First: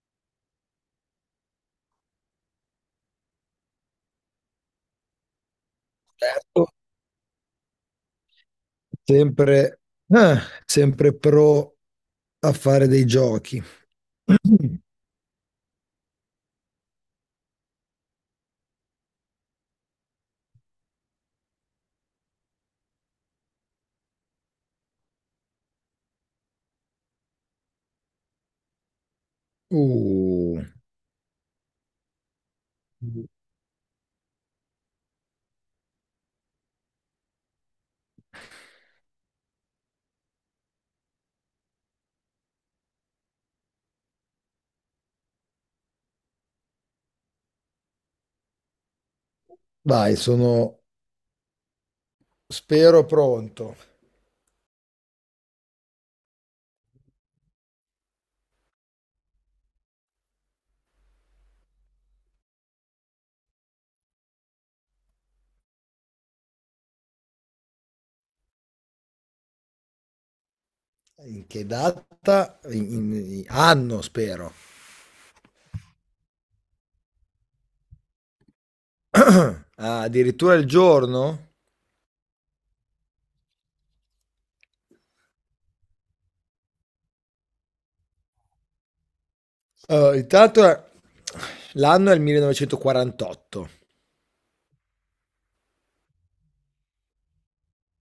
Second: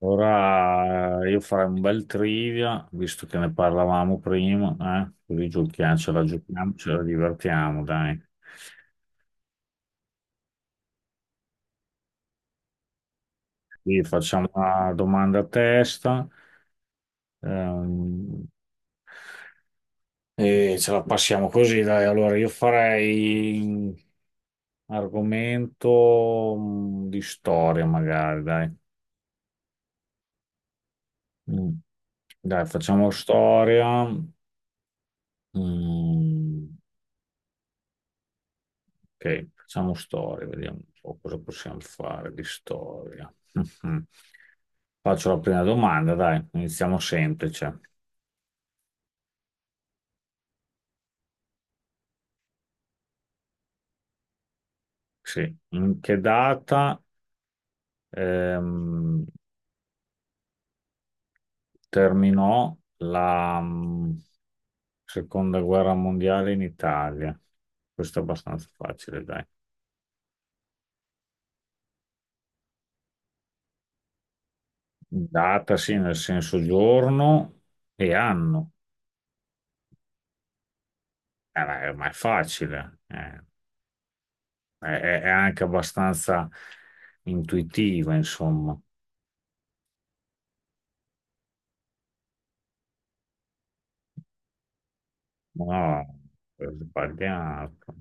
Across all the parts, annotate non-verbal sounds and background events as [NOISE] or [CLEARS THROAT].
Ora io farei un bel trivia, visto che ne parlavamo prima, eh? Così Certo, giochiamo, ce la divertiamo, dai. sempre, ah, sempre pro a fare dei giochi. Quindi facciamo [CLEARS THROAT] una domanda a testa, ehm, e ce la passiamo così, dai. Allora, io farei un argomento di storia, magari, dai. Uh, Mm. Dai, facciamo storia. Mm. Ok, facciamo storia, vediamo un po' cosa possiamo fare di storia. Mhm. Faccio la prima domanda, dai, iniziamo semplice. dai, sono, spero pronto. Sì. In che data ehm, terminò la seconda guerra mondiale in Italia? Questo è abbastanza facile, dai. In che data? Anno, spero. Data, sì, nel senso giorno e anno. [CLEARS THROAT] Ah, addirittura il giorno? Ma è facile, È anche abbastanza intuitiva, insomma. Intanto l'anno è il 1948, No, è sbagliato.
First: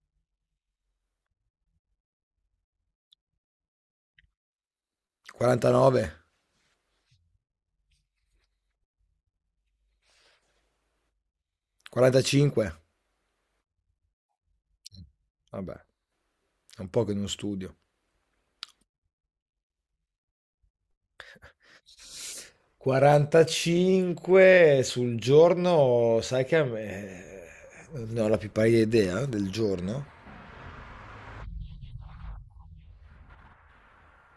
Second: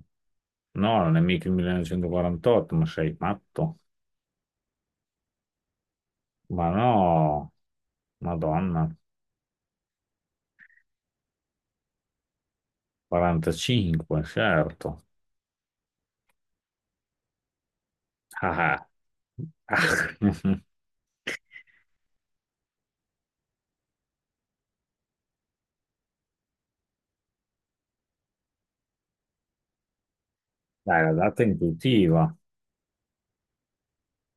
No, non è mica il 1948, ma sei matto. 49, Ma no, Madonna, 45. 45, certo. Vabbè, è un po' che non studio. [LAUGHS] Ah, ah. Ah. [LAUGHS] 45 sul giorno, sai che a me. Non ho la più pallida idea del giorno. Dai, la data è intuitiva,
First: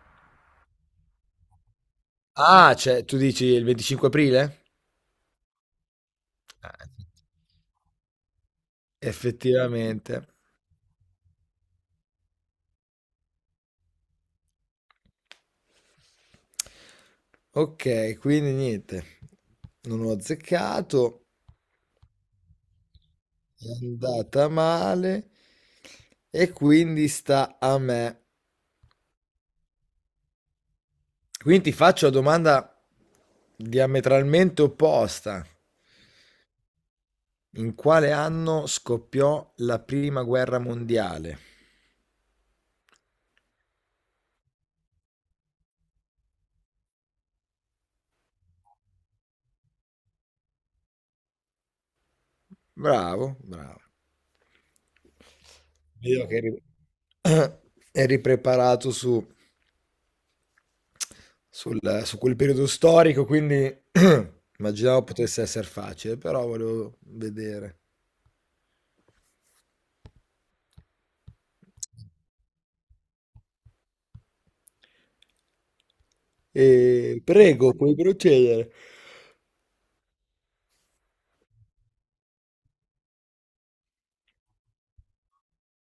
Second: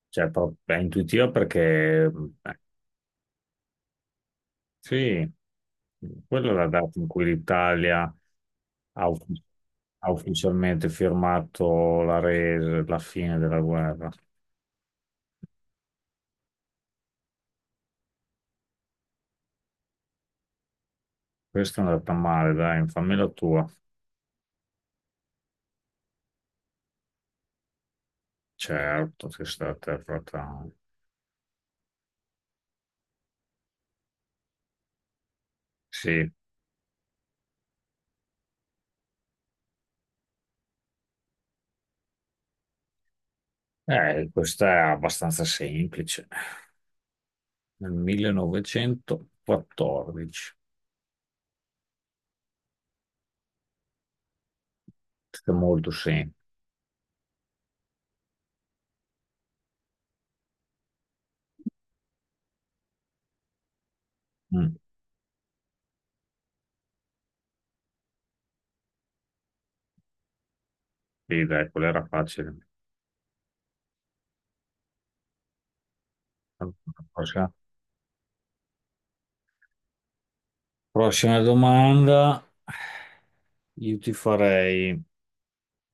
cioè è intuitiva perché eh, Ah, cioè, tu dici il 25 aprile? sì. Quella è la Ah, data in cui l'Italia ha uf- ha effettivamente. ufficialmente firmato la resa, la fine della guerra. Ok, quindi niente. Non ho azzeccato, Questa è andata male, dai, fammi la tua. è andata male e quindi sta a me. Certo, che è stata fatta. Quindi ti faccio la domanda diametralmente opposta. Sì. In quale anno scoppiò la prima guerra mondiale? Questa è abbastanza semplice. Nel 1914. Bravo, bravo. Questa è molto Vedo semplice. che eri, [CLEARS THROAT] eri preparato su, su quel periodo storico, quindi [CLEARS THROAT] Mm. immaginavo potesse essere facile, però volevo vedere. Sì, dai, quella era facile. E Prossima, prego, puoi procedere. prossima domanda. Io ti farei...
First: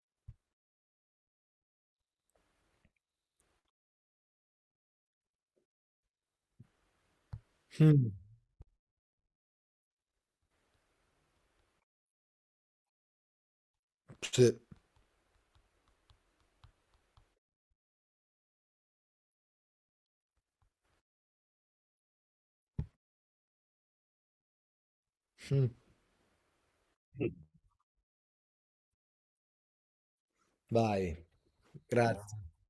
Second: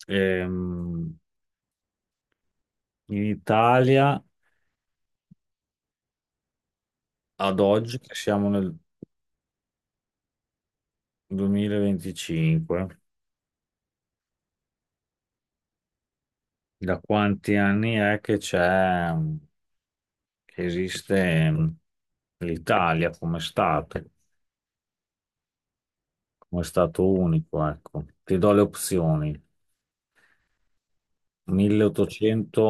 ehm, In Italia, ad oggi, Mm, che siamo nel 2025, sì. da quanti anni è che c'è, che esiste l'Italia Mm. come Stato unico, ecco. Ti do le opzioni. Vai, grazie. 1880,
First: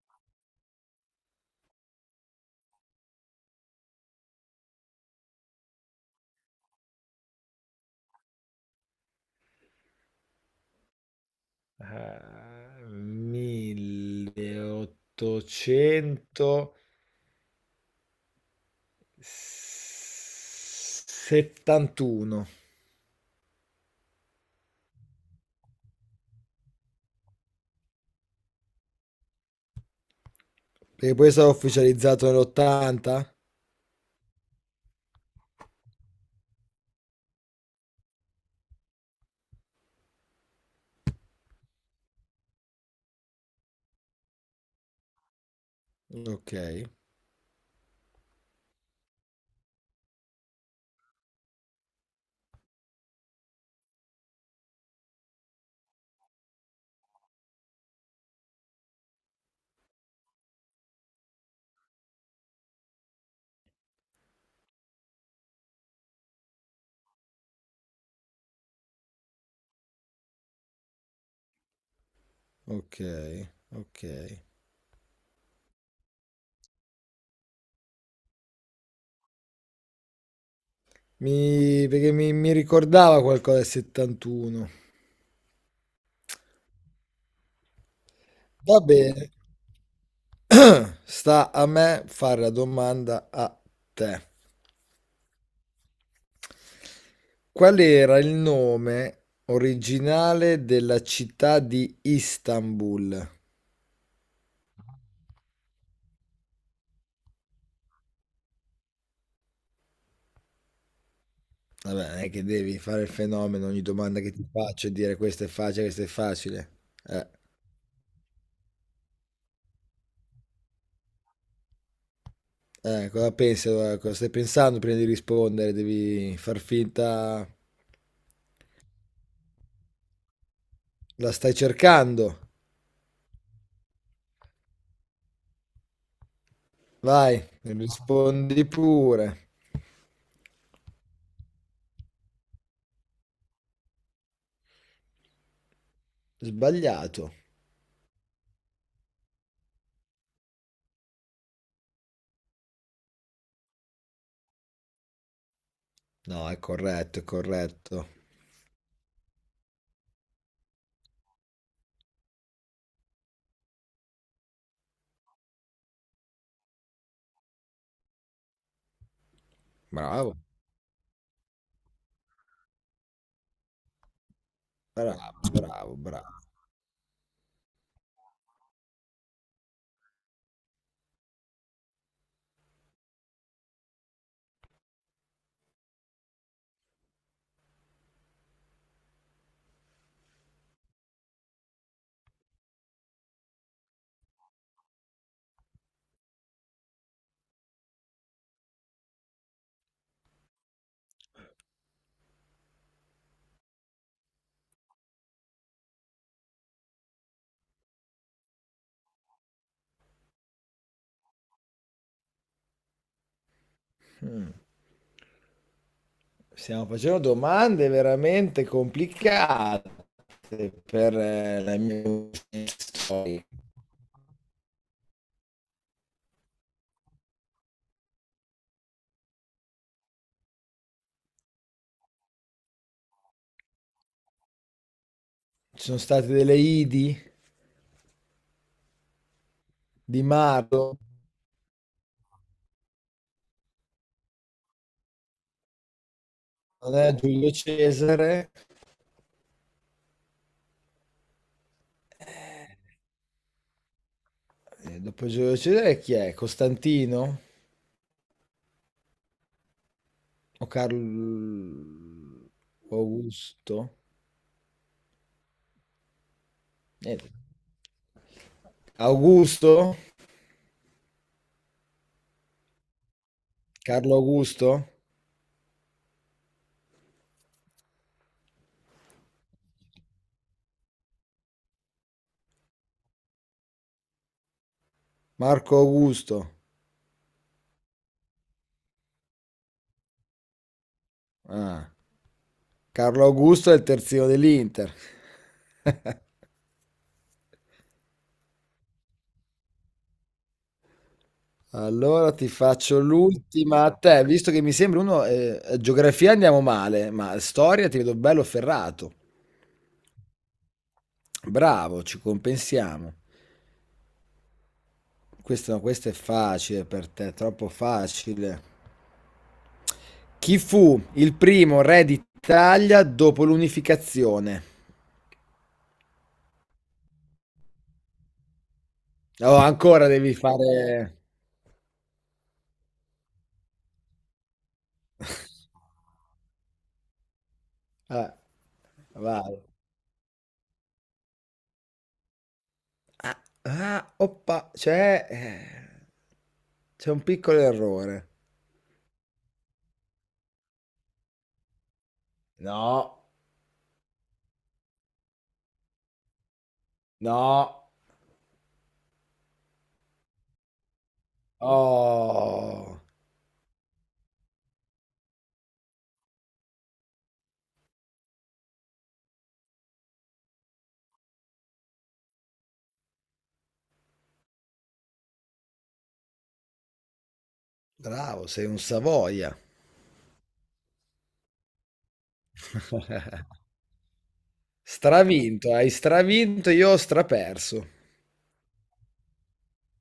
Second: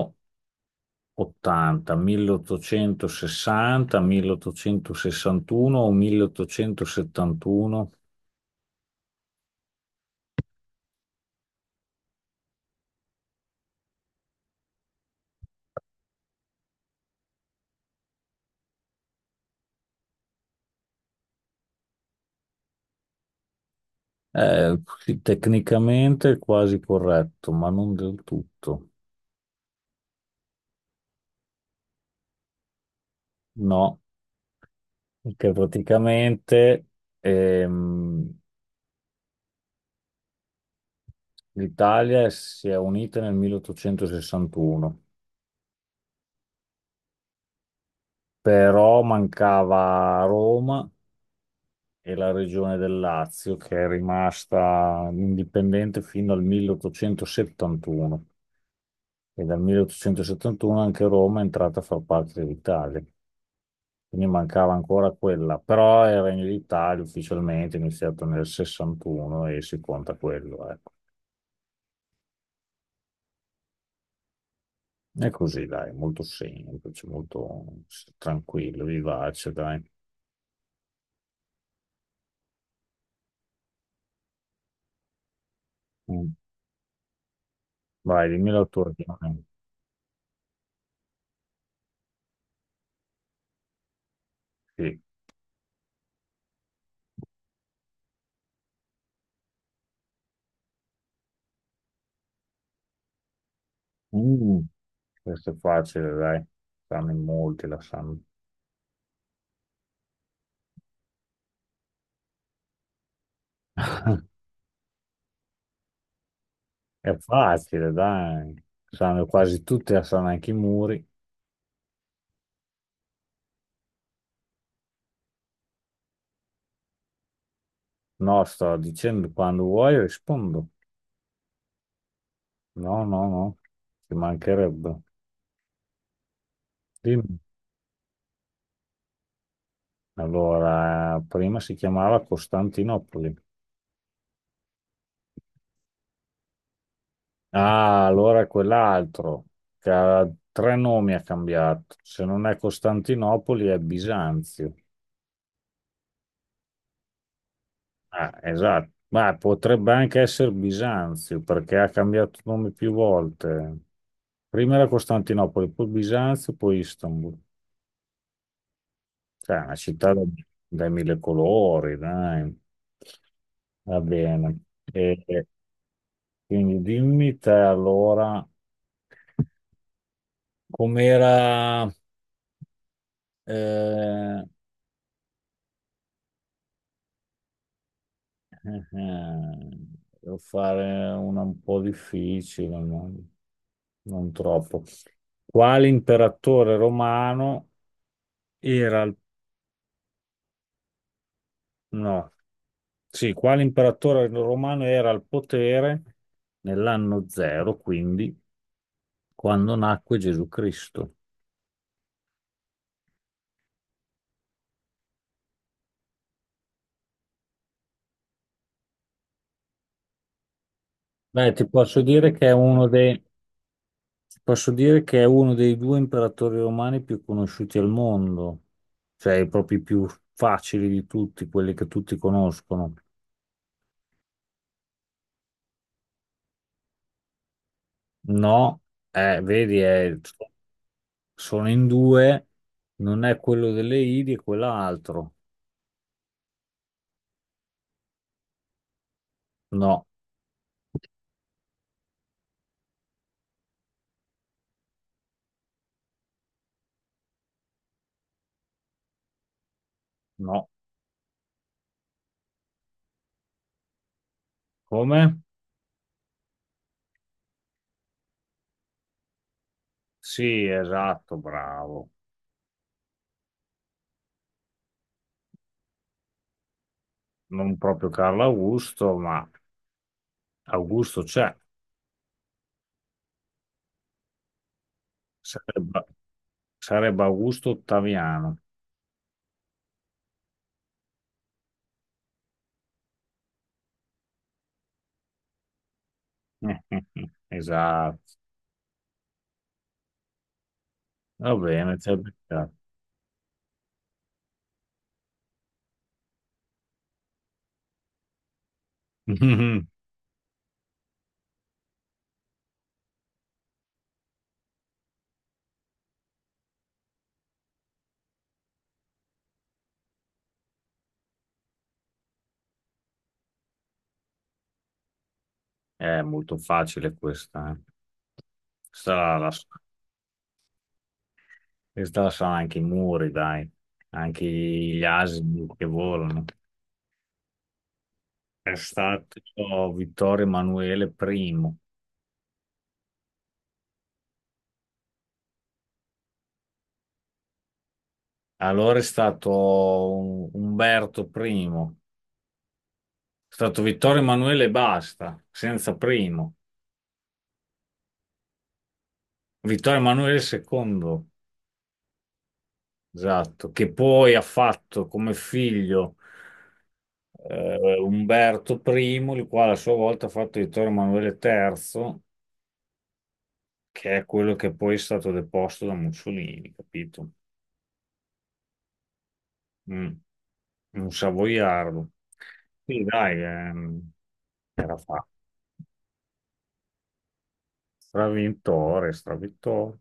1860, 1861 o 1871? 1800. 71. Sì, tecnicamente è quasi corretto, ma non del tutto. Perché poi è stato ufficializzato nell'80? No, che praticamente ehm, l'Italia si è unita nel 1861, Ok, però mancava Roma e la regione del Lazio, che è rimasta indipendente fino al 1871. E dal 1871 anche Roma è entrata a far parte dell'Italia, quindi mancava ancora quella, però il Regno d'Italia ufficialmente è iniziato nel 61 e si conta quello, ecco. ok, ok. È così, dai, molto semplice, tranquillo, vivace, dai. Perché mi ricordava qualcosa del 71. Mm. Vai, dimmi la Va tua bene. opinione. Sta a me fare la domanda a te. Sì. Qual era il nome originale della città di Istanbul? Mm, questo è facile, dai. Sanno in molti, la sanno. Vabbè, non è che devi fare il fenomeno, ogni domanda che [LAUGHS] ti faccio e dire questo è facile, questo è facile. È Eh. facile, dai. Sanno quasi tutti, la sanno anche i muri. Cosa pensi? Allora? Cosa stai pensando prima di rispondere? Devi far finta. No, sto dicendo quando vuoi rispondo. La stai cercando. No, no, no, ci mancherebbe. Dimmi. Vai, rispondi pure. Allora, prima si chiamava Costantinopoli. Sbagliato. Ah, allora è quell'altro che ha tre nomi ha cambiato. Se non è Costantinopoli è Bisanzio. No, è corretto, è corretto. Ah, esatto. Ma potrebbe anche essere Bisanzio perché ha cambiato nome più volte. Prima era Costantinopoli, poi Bisanzio, poi Istanbul. Cioè, è una città Bravo, dai mille colori, dai. Va bene. E, bravo, e bravo, bravo. quindi dimmi te allora com'era. eh, Eh, eh, Devo fare una un po' difficile, ma non troppo. Quale imperatore romano era al... no. Sì, quale imperatore romano era al potere nell'anno zero, quindi quando nacque Gesù Cristo? Mm. Stiamo facendo domande veramente complicate per Beh, la mia storia. ti posso dire che è uno dei due imperatori romani più conosciuti al mondo, cioè proprio i più facili di tutti, quelli che tutti conoscono. Ci sono state delle Idi No, vedi, di Marco, sono in due, non è quello delle Idi e quell'altro. non è Giulio Cesare. No, Dopo Giulio Cesare chi è? Costantino? O no. Carlo o Augusto? Come? Niente. Augusto? Sì, esatto, bravo. Carlo Augusto? Non proprio Carlo Augusto, ma Augusto c'è. Marco Sarebbe, Augusto? sarebbe Augusto Ottaviano. Ah. Carlo Augusto è il terzino dell'Inter. [LAUGHS] [LAUGHS] Esatto. Va bene, ci hai Allora ti beccato. faccio l'ultima a te, visto che mi sembra uno, geografia andiamo male, ma storia ti vedo bello ferrato. [LAUGHS] Bravo, ci compensiamo. Questo, no, questo è facile per te, troppo facile. Chi fu il primo re d'Italia dopo l'unificazione? È molto facile questa, eh. Questa la, la- Oh, ancora devi fare. questa la sanno anche i muri, dai, anche gli asini che volano. Ah, È stato vai. Vittorio Emanuele I, Ah, ah, oppa, c'è un piccolo errore. allora è stato Umberto I, No, è stato Vittorio Emanuele e basta, senza primo. no. Vittorio Emanuele II, Oh, esatto, che poi ha fatto come figlio Umberto I, il quale a sua volta ha fatto Vittorio Emanuele III, che è quello che poi è stato deposto da Mussolini, capito? bravo, sei un Savoia. Mm. Un savoiardo. Sì, dai, [LAUGHS] era fatto. Stravinto, hai stravinto, io ho straperso. Stravintore, stravintore.